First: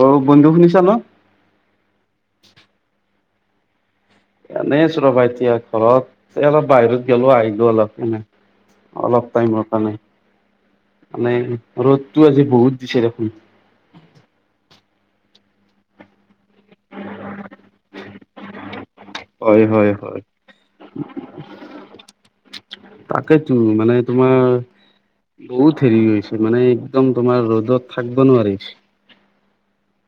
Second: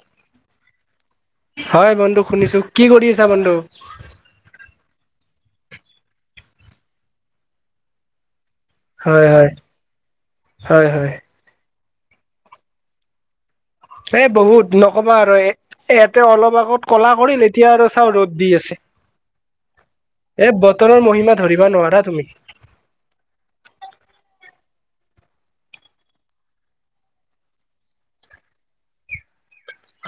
অ' বন্ধু শুনিছা ন। হয়, বন্ধু শুনিছো কি কৰি আছা বন্ধু। এনেই আছো ৰবা এতিয়া ঘৰত অলপ বাহিৰত গ'লো আহিলো অলপ এনে। হয় অলপ হয়। টাইমৰ কাৰণে হয় হয় মানে। ৰ'দতটো আজি বহুত দিছে দেখোন। এ বহুত নকবা আৰু ইয়াতে অলপ আগত ক'লা কৰিল এতিয়া আৰু চাওঁ ৰ'দ দি আছে, হয় হয় হয় এ বতৰৰ মহিমা ধৰিব নোৱাৰা তুমি। তাকেই তুমি মানে তোমাৰ। বহুত হেৰি হৈছে মানে একদম তোমাৰ ৰ'দত থাকিব নোৱাৰি।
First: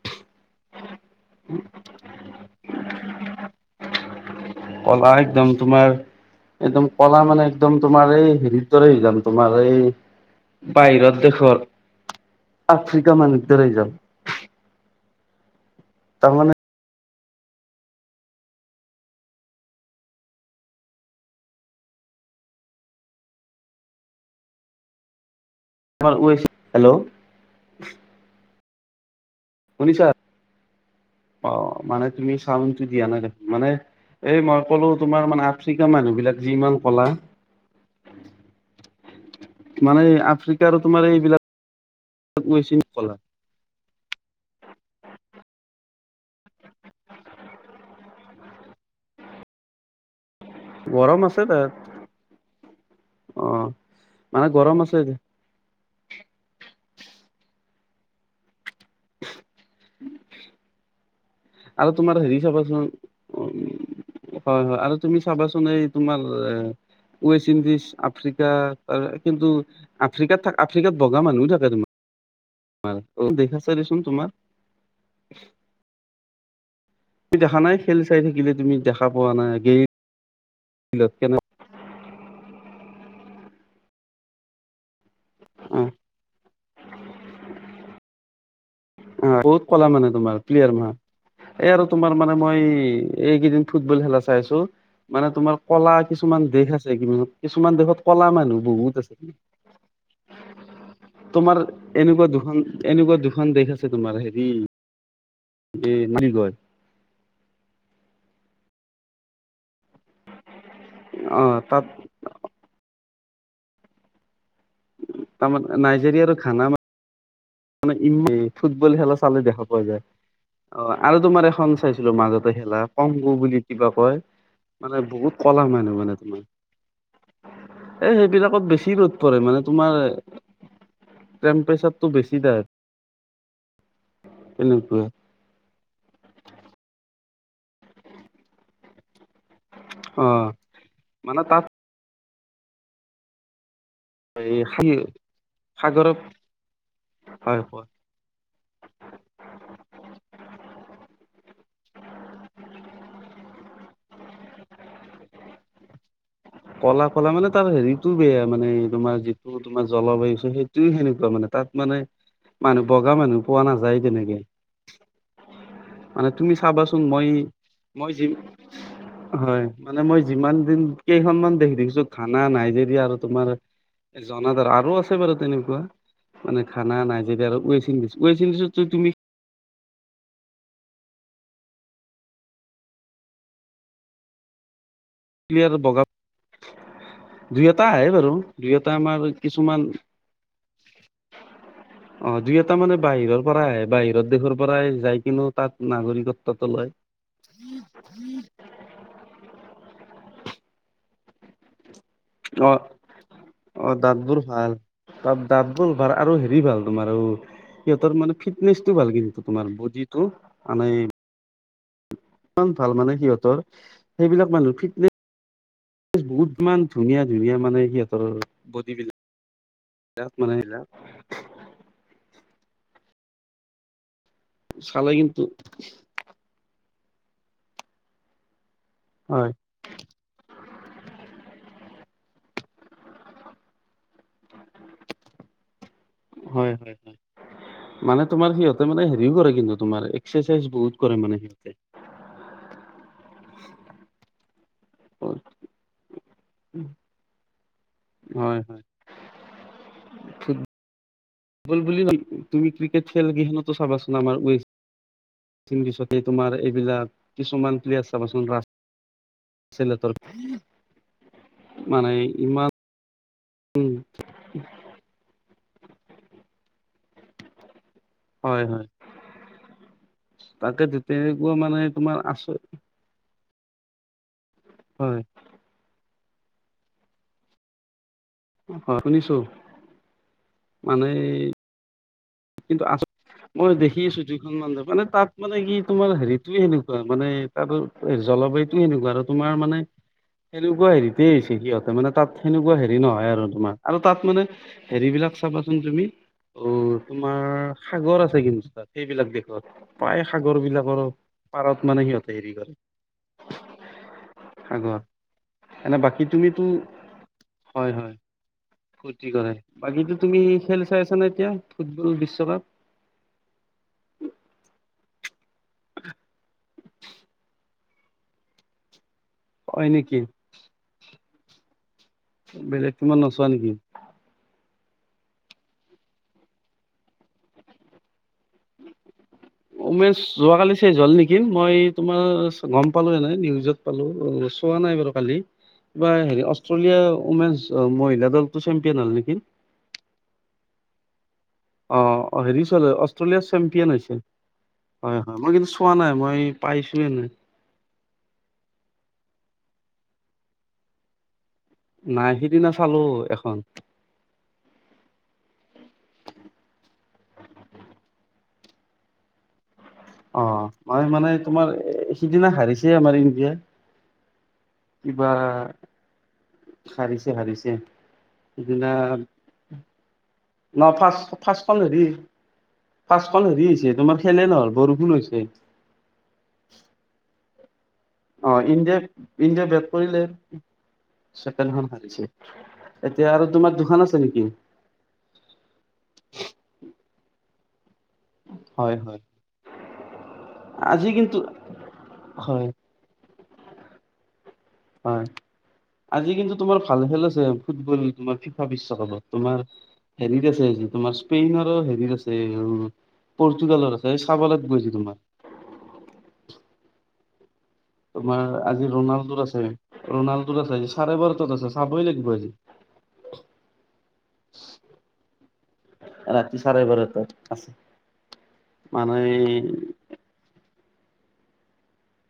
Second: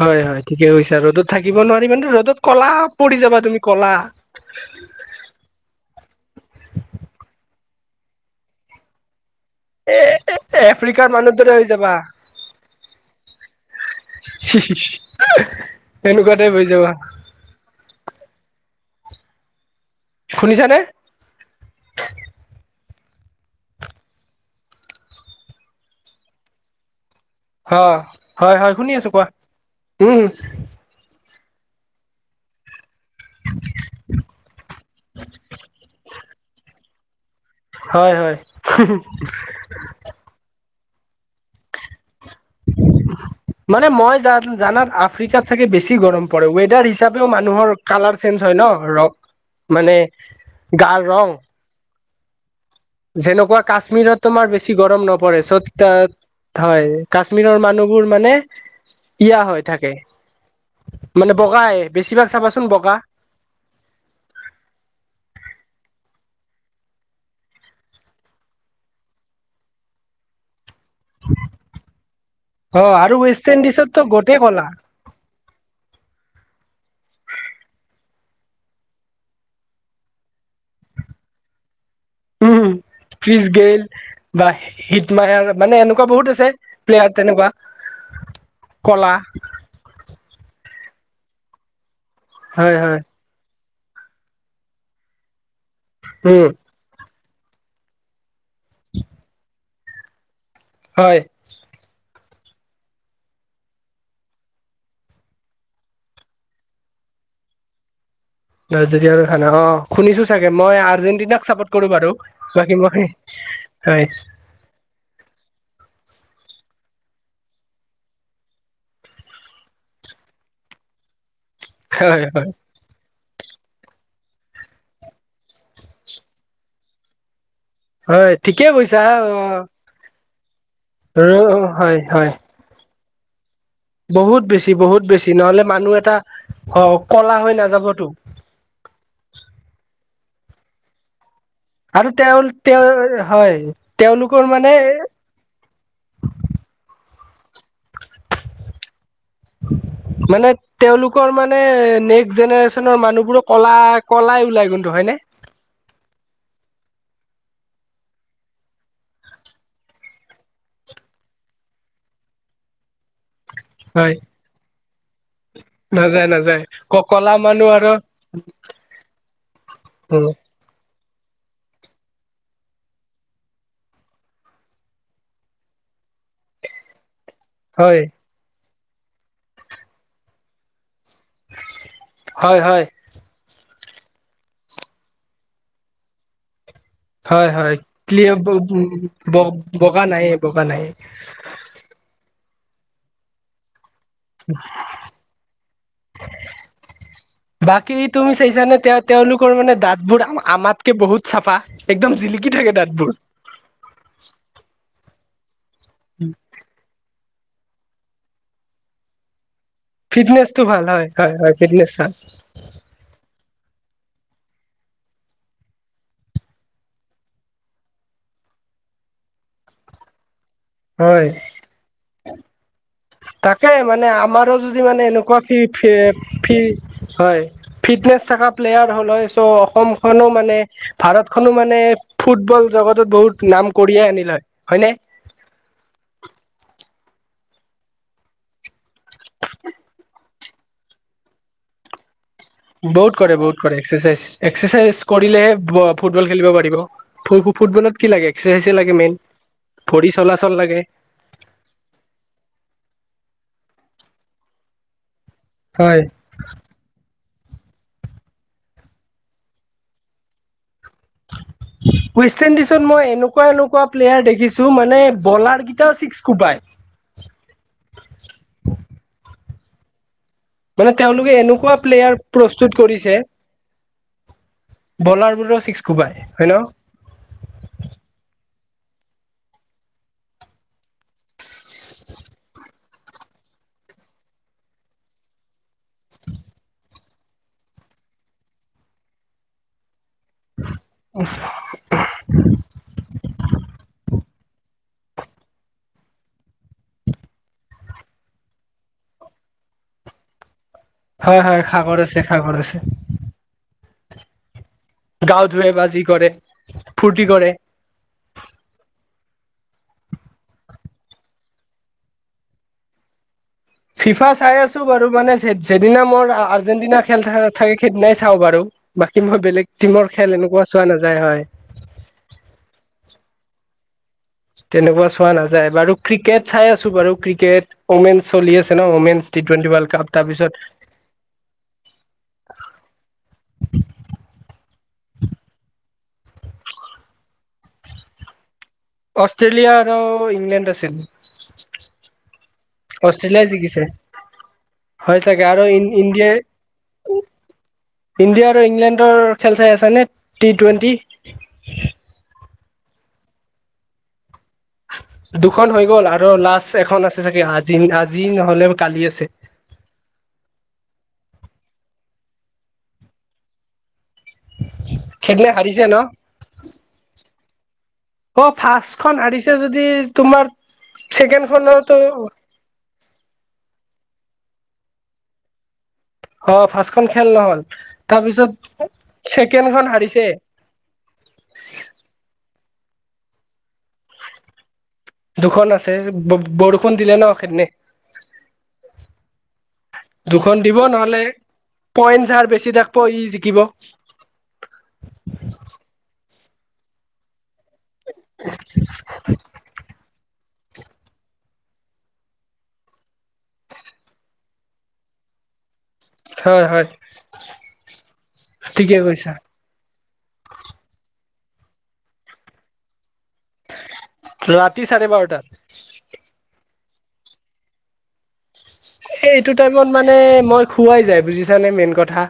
হয়, হয়, ঠিকে কৈছা ৰ'দত থাকিব নোৱাৰি মানে ৰ'দত কলা পৰি যাবা তুমি ক'লা। ক'লা একদম তোমাৰ একদম ক'লা মানে একদম তোমাৰ এই হেৰিৰ দৰে হৈ জাম। তোমাৰ এই এ আফ্ৰিকাৰ বাহিৰত মানুহৰ দৰে দেশৰ। হৈ যাবা। আফ্ৰিকা মানুহ দৰেই হৈ যাম। সেনেকুৱা এটা তাৰমানে হৈ যাবা। শুনিছানে। হ'ল [unintelligible] হেল্ল'। অ' হয়, হয়, শুনি আছো কোৱা শুনিছা উম। অ' মানে তুমি চাউনটো দিয়া নাই দেখোন মানে এই মই ক'লো তোমাৰ মানে আফ্ৰিকা। মানুহ বিলাক যিমান ক'লা। হয়, হয়। মানে আফ্ৰিকাৰ তোমাৰ এইবিলাক। গৈছিল কলা মানে মই জান জানাৰ। আফ্ৰিকাত চাগে বেছি গৰম পৰে, ৱেডাৰ হিচাপেও মানুহৰ কালাৰ চেঞ্জ হয় ন ৰক। মানে। গাৰ গৰম ৰং আছে তাত। অ যেনেকুৱা কাশ্মীৰত মানে তোমাৰ বেছি আছে গৰম নপৰে চ'ত তাত হয়। কাশ্মীৰৰ মানুহবোৰ মানে ইয়া হৈ থাকে। মানে বগাই আৰু তোমাৰ বেছিভাগ হেৰি চাবাচোন বগা হয় হয় আৰু তুমি চাবাচোন এই তোমাৰ। ৱেষ্ট ইণ্ডিজ, আফ্ৰিকা কিন্তু আফ্ৰিকাত থাক আফ্ৰিকাত বগা মানুহো থাকে দেখোন। অ' আৰু ৱেষ্ট ইণ্ডিজৰতো গোটেই ক'লা। তুমি দেখা নাই খেল চাই থাকিলে তুমি দেখা পোৱা নাই কিচগেইল কেনেকুৱা।। উম কিচগেইল বা হিতমাইৰ মানে এনেকুৱা বহুত আছে। প্লেয়াৰ তেনেকুৱা। কলা অ' বহুত কলা মানে তোমাৰ ক্লিয়াৰ মাহ এই আৰু তোমাৰ মানে মই হয় হয় এইকেইদিন। ফুটবল খেলা চাইছো মানে তোমাৰ ক'লা কিছুমান উম দেশ আছে কি। কিছুমান দেশত ক'লা মানুহ বহু আছে। হয় তোমাৰ এনেকুৱা দুখন এনেকুৱা দুখন দেশ আছে। তোমাৰ হেৰি এই নিগৰ। দজ খানা অ' শুনিছো চাগে মই অ আৰ্জেণ্টিনাক চাপৰ্ট তাত কৰো বাৰু বাকী মই। হয়। তাৰমানে নাইজেৰিয়াৰো খানা মানে ইম্মে ফুটবল খেলা চালে দেখা পোৱা যায়। অ' আৰু তোমাৰ এখন চাইছিলোঁ হয় মাজতে হয় খেলা, কমগো বুলি কিবা কয় মানে বহুত কলা মানুহ মানে তোমাৰ। এ, হয় ঠিকে সেইবিলাকত বেছি ৰ'দ পৰে মানে তোমাৰ হে, হয় টেম্পৰেচাৰটো হয়। বেছি তাত বহুত বেছি বহুত তেনেকুৱা বেছি, নহলে মানুহ এটা হওক কলা হৈ নাযাবতো। অ' মানে তাত আৰু তেওঁ তেওঁ হয়। তেওঁলোকৰ এই মানে সি সাগৰত হয় হয়। [inaudible] মানে তেওঁওলোকৰ মানে নেক্সট জেনেৰেচনৰ মানুহবোৰো কলা কলাই ওলাই কন্তু হয় নে? [unintelligible] [inaudible] ক'লা ক'লা মানে তাৰ হেৰিটো বেয়া মানে তোমাৰ যিটো তোমাৰ জলবায়ু সেইটোয়ে সেনেকুৱা মানে তাত। মানে মানুহ বগা মানুহ পোৱা নাযায় হয় তেনেকে। নাযায় মানে তুমি নাযায় ক চাবাচোন মই কলা মানুহ আৰু মই যি হয়, মানে মই যিমান দিন কেইখনমান দেশ দেখিছোঁ, খানা নাইজেৰিয়া আৰু তোমাৰ জনাদাৰ, আৰু আছে বাৰু তেনেকুৱা মানে খানা নাই। তেতিয়লে ৱেষ্ট হয় ইণ্ডিজ, ৱেষ্ট ইণ্ডিজত তুমি হয় হয়। প্লেয়াৰো বগা হয় দুই হয় এটা আহে বাৰু ক্লিয় দুই এটা আমাৰ কিছুমান ব-বগা নায়ে বগা নায়ে। অ' দুই এটা মানে বাহিৰৰ পৰা আহে বাহিৰত যত দেশৰ পৰাই যাই কিনু তাত নাগৰিকত্বটো লয়। বাকী তুমি চাইছানে তেওঁ-তেওঁলোকৰ মানে দাঁতবোৰ আমাতকে বহুত চাফা। একদম জিলিকি অ থাকে দাঁতবোৰ। অ দাঁতবোৰ ভাল তাত দাঁতবোৰ ভাল আৰু হেৰি ভাল তোমাৰ অ' সিহঁতৰ মানে ফিটনেচটো ভাল কিন্তু। তোমাৰ বডিটো ফিটনেছটো ভাল মানে হয় হয় হয়, ফিটনেছ ভাল। ইমান ভাল মানে সিহঁতৰ সেইবিলাক মানুহ ফিটনেছ বহুত ইমান ধুনীয়া ধুনীয়া মানে সিহঁতৰ বডি বিল মানে এলা হয় তাকে মানে আমাৰো যদি মানে চালে এনেকুৱা কিন্তু ফি-ফি-ফি হয়, ফিটনেছ থাকা প্লেয়াৰ হ'ল হয় চ' অসমখনো মানে ভাৰতখনো মানে ফুটবল জগতত বহুত নাম কৰিয়ে আনিল হয় হয়নে? হয় হয় হয়, মানে তোমাৰ সিহঁতে মানে হেৰিও কৰে কিন্তু তোমাৰ এক্সাৰচাইজ বহুত কৰে মানে সিহঁতে। বহুত কৰে বহুত কৰে এক্সাৰচাইজ। এক্সাৰচাইজ কৰিলেহে ফুটবল খেলিব পাৰিব ফ-ফুটবলত কি লাগে হয় এক্সাৰচাইজে হয় লাগে মেইন, ভৰি চলাচল ফুটবল লাগে। বুলি তুমি ক্ৰিকেট খেল কেইখনতো চাবাচোন আমাৰ ৱেছ হয় পিছতে তোমাৰ এইবিলাক কিছুমান প্লেছ চাবচোন [unintelligible] ৱেষ্ট ইণ্ডিজত মই এনেকুৱা এনেকুৱা প্লেয়াৰ দেখিছোঁ মানে বলাৰ টাও চিক্স কোবাই। হয় হয়। তাকে মানে তেওঁলোকে তেনেকুৱা মানে এনেকুৱা তোমাৰ প্লেয়াৰ আচ প্ৰস্তুত কৰিছে। হয় বলাৰবোৰো ছিক্সকোবাই হয় ন হয় শুনিছো মানে কিন্তু আ মই দেখি আছো দুইখন মান মানে তাত মানে কি তোমাৰ হেৰিতটোয়ে সেনেকুৱা মানে তাত জলবায়ুতটো সেনেকুৱা আৰু তোমাৰ মানে সেনেকুৱা হেৰিতেই হৈছে সিহঁতে মানে তাত সেনেকুৱা হেৰি নহয় আৰু তোমাৰ আৰু তাত মানে হেৰি বিলাক চাবাচোন তুমি অ তোমাৰ সাগৰ আছে কিন্তু তাত সেইবিলাক দেশত প্ৰায় সাগৰ বিলাক হয় হয় পাৰত সাগৰ মানে আছে সিহঁতে হেৰি সাগৰ কৰে আছে আগৰ গাও ধুৱে বা এনে যি বাকী কৰে তুমিতো ফূৰ্তি কৰে হয় হয় কৰে বাকী তুমি খেল চাই আছা নে এতিয়া ফুটবল বিশ্বকাপ যদিনা মোৰ আৰ্জেন্টিনা খেল থাকে সেইদিনাই চাওঁ বাৰু কিই বেলেগ হয় টিমৰ নেকি খেল এনেকুৱা চোৱা নাযায় হয় বেলেগ তোমান নচোৱা নেকি তেনেকুৱা চোৱা নাযায় বাৰু ক্ৰিকেট চাই আছো বাৰু ক্ৰিকেট ওমেন চলি আছে ন women T twenty world cup উমেশ তাৰপিছত যোৱাকালি চ হল নেকি মই তোমাৰ গম পালো এনে নিউজত পালো চোৱা নাই বাৰু কালি অষ্ট্ৰেলিয়া উইমেন মহিলা চেম্পিয়ন হ'ল অষ্ট্ৰেলিয়া আৰু ইংলেণ্ড আছিল আহ হেৰি চলে অষ্ট্ৰেলিয়াই অষ্ট্ৰেলিয়াৰ জিকিছে চেম্পিয়ন হৈছিল হয় হয় চাগে মই আৰু কিন্তু চোৱা নাই ইণ্ডিয়াই মই পাইছোয়ে এনে ইণ্ডিয়া আৰু ইংলেণ্ডৰ খেল চাই আছ নে টি টুৱেণ্টি নাই সিদিনা চালো এখন দুখন হৈ গ'ল আৰু লাষ্ট এখন আছে চাগে আজি আজি নহ'লে কালি আছে অ মই মানে তোমাৰ সিদিনা হাৰিছে আমাৰ ইণ্ডিয়া কিবা সিদিনা হাৰিছে ন হাৰিছে হাৰিছে অ সিদিনা ফাৰ্ষ্টখন হাৰিছে যদি তোমাৰ ন ফাৰ্ষ্টখন ছেকেণ্ডখনতো হেৰি ফাৰ্ষ্টখন হেৰি হৈছে তোমাৰ খেলে নহল বৰষুণ হৈছে অ ফাৰ্ষ্টখন খেল নহল তাৰপিছত অ ইণ্ডিয়াই ইণ্ডিয়াই ছেকেণ্ডখন বেট কৰিলে হাৰিছে ছেকেণ্ডখন হাৰিছে এতিয়া আৰু তোমাৰ দুখন আছে নেকি দুখন আছে বৰষুণ দিলে ন সেইদিনে হয় হয় দুখন দিব আজি নহলে কিন্তু পইন্টাৰ হয় বেছি থাকিব ই জিকিব হয় আজি কিন্তু তোমাৰ ভাল খেল আছে ফুটবল তোমাৰ ফিফা বিশ্বকাপত তোমাৰ হে হেৰি আছে তোমাৰ স্পেইন আৰু হেৰিৰ আছে পৰ্তুগালৰ আছে এই চাব লাগিব আজি তোমাৰ হয় হয় তোমাৰ আজি ঠিকে কৈছা ৰনাল্ডো আছে ৰণাল্ডোৰ আছে আজি চাৰে বাৰটাত আছে চাবই লাগিব আজি ৰাতি চাৰে বাৰটাত ৰাতি চাৰে বাৰতাত আছে এ এইটো মানে টাইমত মানে মই খোৱাই যায় বুজিছানে মেইন কথা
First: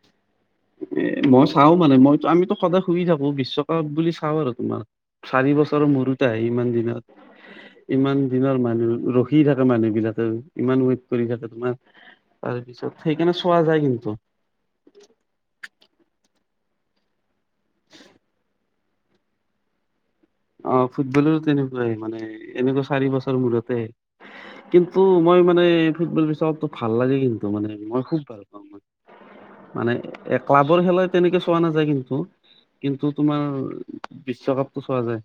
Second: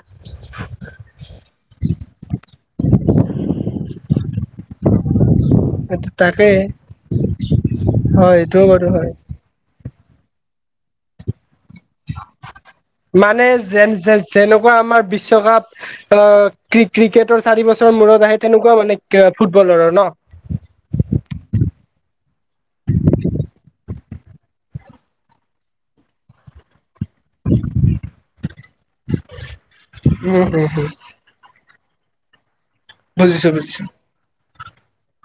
এ মই চাও মানে মই আমিতো সদায় শুই থাকো বিশ্বকাপ বুলি চাওঁ আৰু তোমাৰ চাৰি বছৰ চৰ মূৰত আহে তাকে ইমান দিনত ইমান হয় দিনৰ এইটোও বাৰু মানুহ হয় ৰখি থাকে মানুহ বিলাক ইমান ৱেট কৰি থাকে তোমাৰ তাৰপিছত সেইকাৰণে মানে চোৱা যায় যেন কিন্তু যেনেকুৱা আমাৰ বিশ্বকাপ অহ, ক্ৰি-ক্ৰিকেটৰ চাৰি বছৰ মূৰত আহে তেনেকুৱা মানে ফুটবলৰো ন'। অহ, ফুটবলৰো তেনেকুৱাই মানে এনেকুৱা চাৰি বছৰ মূৰতে। কিন্তু মই মানে ফুটবল বিচা ভাল লাগে কিন্তু মানে মই খুব ভাল পাওঁ। মই মানে এ ক্লাবৰ খেলা তেনেকে চোৱা নাযায়। নাযায় কিন্তু, কিন্তু তোমাৰ বুজিছো বুজিছো বিশ্বকাপটো চোৱা যায়।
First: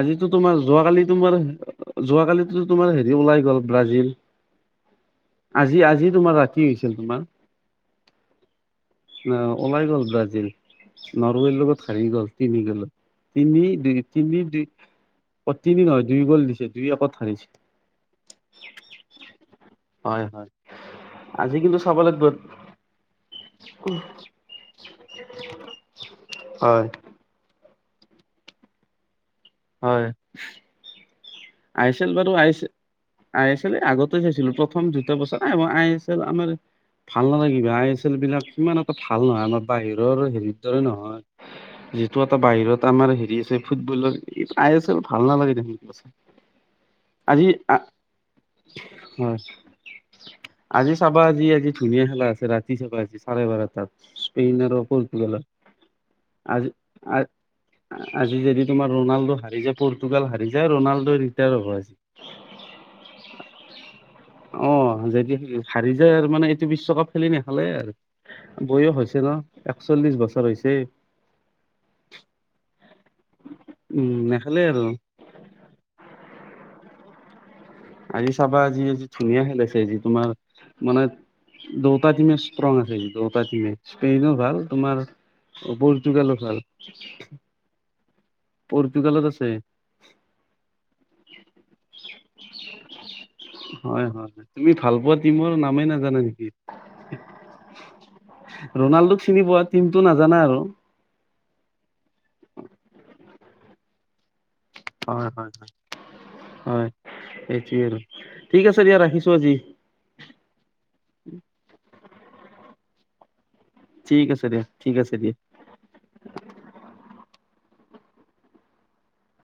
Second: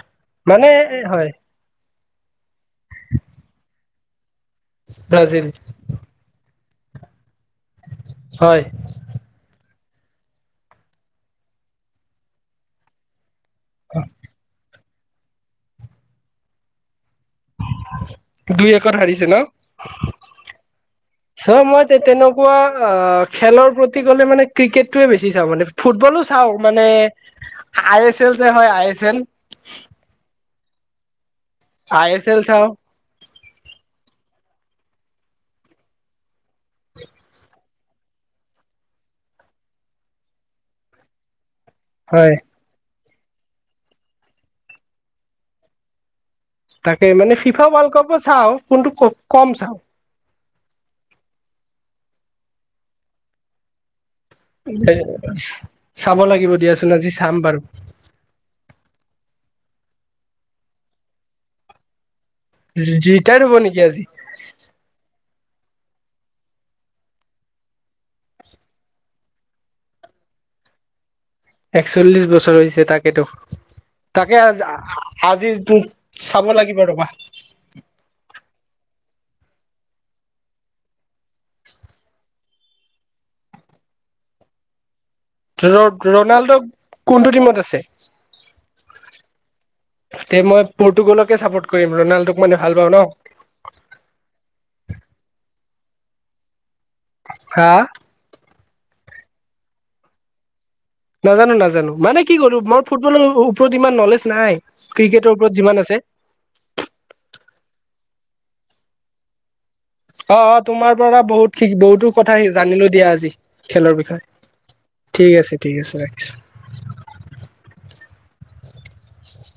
আজিতো তোমাৰ, মানে যোৱাকালি হয় তোমাৰ যোৱাকালিতো তোমাৰ হেৰি ওলাই গ'ল ব্ৰাজিল। ব্ৰাজিল আজি-আজি তোমাৰ ৰাতি হৈছিল তোমাৰ। অহ, হয় ওলাই গ'ল। ব্ৰাজিল, নৰৱেৰ লগত হাৰি গ'ল তিনি গলত। তিনি দুই কি দুই, তিনি নহয় দুই গ'ল দিছে দুই একত হাৰিছে দুই একত হাৰিছে ন। হয় হয় চ' আজি কিন্তু মই চাব লাগিব তেনেকুৱা খেলৰ প্ৰতি গ'লে মানে ক্ৰিকেটটোয়ে বেছি চাওঁ মানে ফুটবলো চাওঁ। চাওঁ হয় মানে, আই এছ এল যে হয় আই এছ এল। হয় আই এছ এল বাৰু I S L, I S L এ আগতে আছিলোঁ, প্ৰথম দুটা বছৰ এ মই আই এছ এল আমাৰ ভাল নালাগে কিবা আই এছ এল বিলাক ইমান এটা ভাল নহয়। আমাৰ বাহিৰৰ হেৰিৰ দৰে নহয়। যিটো হয় এটা বাহিৰত আমাৰ হেৰি আছে ফুটবলৰ আই এছ এল ভাল নালাগে তে তাকে মানে ফিফা ৱৰ্ল্ড কাপো চাওঁ কিন্তু হয় কম চাওঁ। আজি চাবা আজি, আজি ধুনীয়া খেলা আছে ৰাতি চাবা আজি চাৰে বাৰটাত। স্পেইন আৰু দে, পৰ্তুগালৰ চাব লাগিব দিয়াচোন আজি চাম বাৰু। আজি যদি তোমাৰ ৰনাল্ডো হাৰি যায়, পৰ্তুগাল হাৰি যায়, ৰনাল্ডো ৰিটায়াৰ হ'ব আজি। ৰিটায়াৰ হ'ব নেকি আজি? অ যদি হাৰি যায় আৰু মানে এইটো বিশ্বকাপ খেলি নেখেলে আৰু। বয়স হৈছে ন' একচল্লিশ বছৰ হৈছে। একচল্লিশ বছৰ হৈছে তাক সেইটো উম তাকে নেখেলে আজি, আৰু আজিৰতো চাব লাগিব ৰবা। আজি চাবা আজি-আজি ধুনীয়া খেলা আছে আজি তোমাৰ মানে দুইটা টিমে ষ্ট্ৰং একেই দুটা টিমে স্কিনো ভাল তোমাৰ পৰ্তুগালো ভাল ৰ-ৰনাল্ডো কোনটো টিমত আছে? পৰ্তুগালত আছে। তে মই পৰ্তুগালকে চাপৰ্ট কৰিম, ৰনাল্ডোক মানে ভাল পাওঁ ন। হয়। তুমি ভাল পোৱা টিমৰ নামেই নাজানা নেকি? হা ৰনাল্ডো চিনি পোৱা টিমটো নাজানা আৰু। নাজানোঁ নাজানোঁ মানে কি কৰো মই ফুটবলৰ ওপৰত ইমান নলেজ নাই। হয়, ক্ৰিকেটৰ হয়, ওপৰত হয়, যিমান আছে হয়। এইটোৱে আৰু। ঠিক আছে দিয়া, ৰাখিছোঁ আজি। অহ', অহ' তোমাৰ পৰা বহুত, বহুতো কথা জানিলোঁ দিয়া আজি। খেলৰ বিষয়ে। ঠিক আছে দিয়া দিয়া ঠিক আছে, ঠিক আছে ৰাখিছোঁ।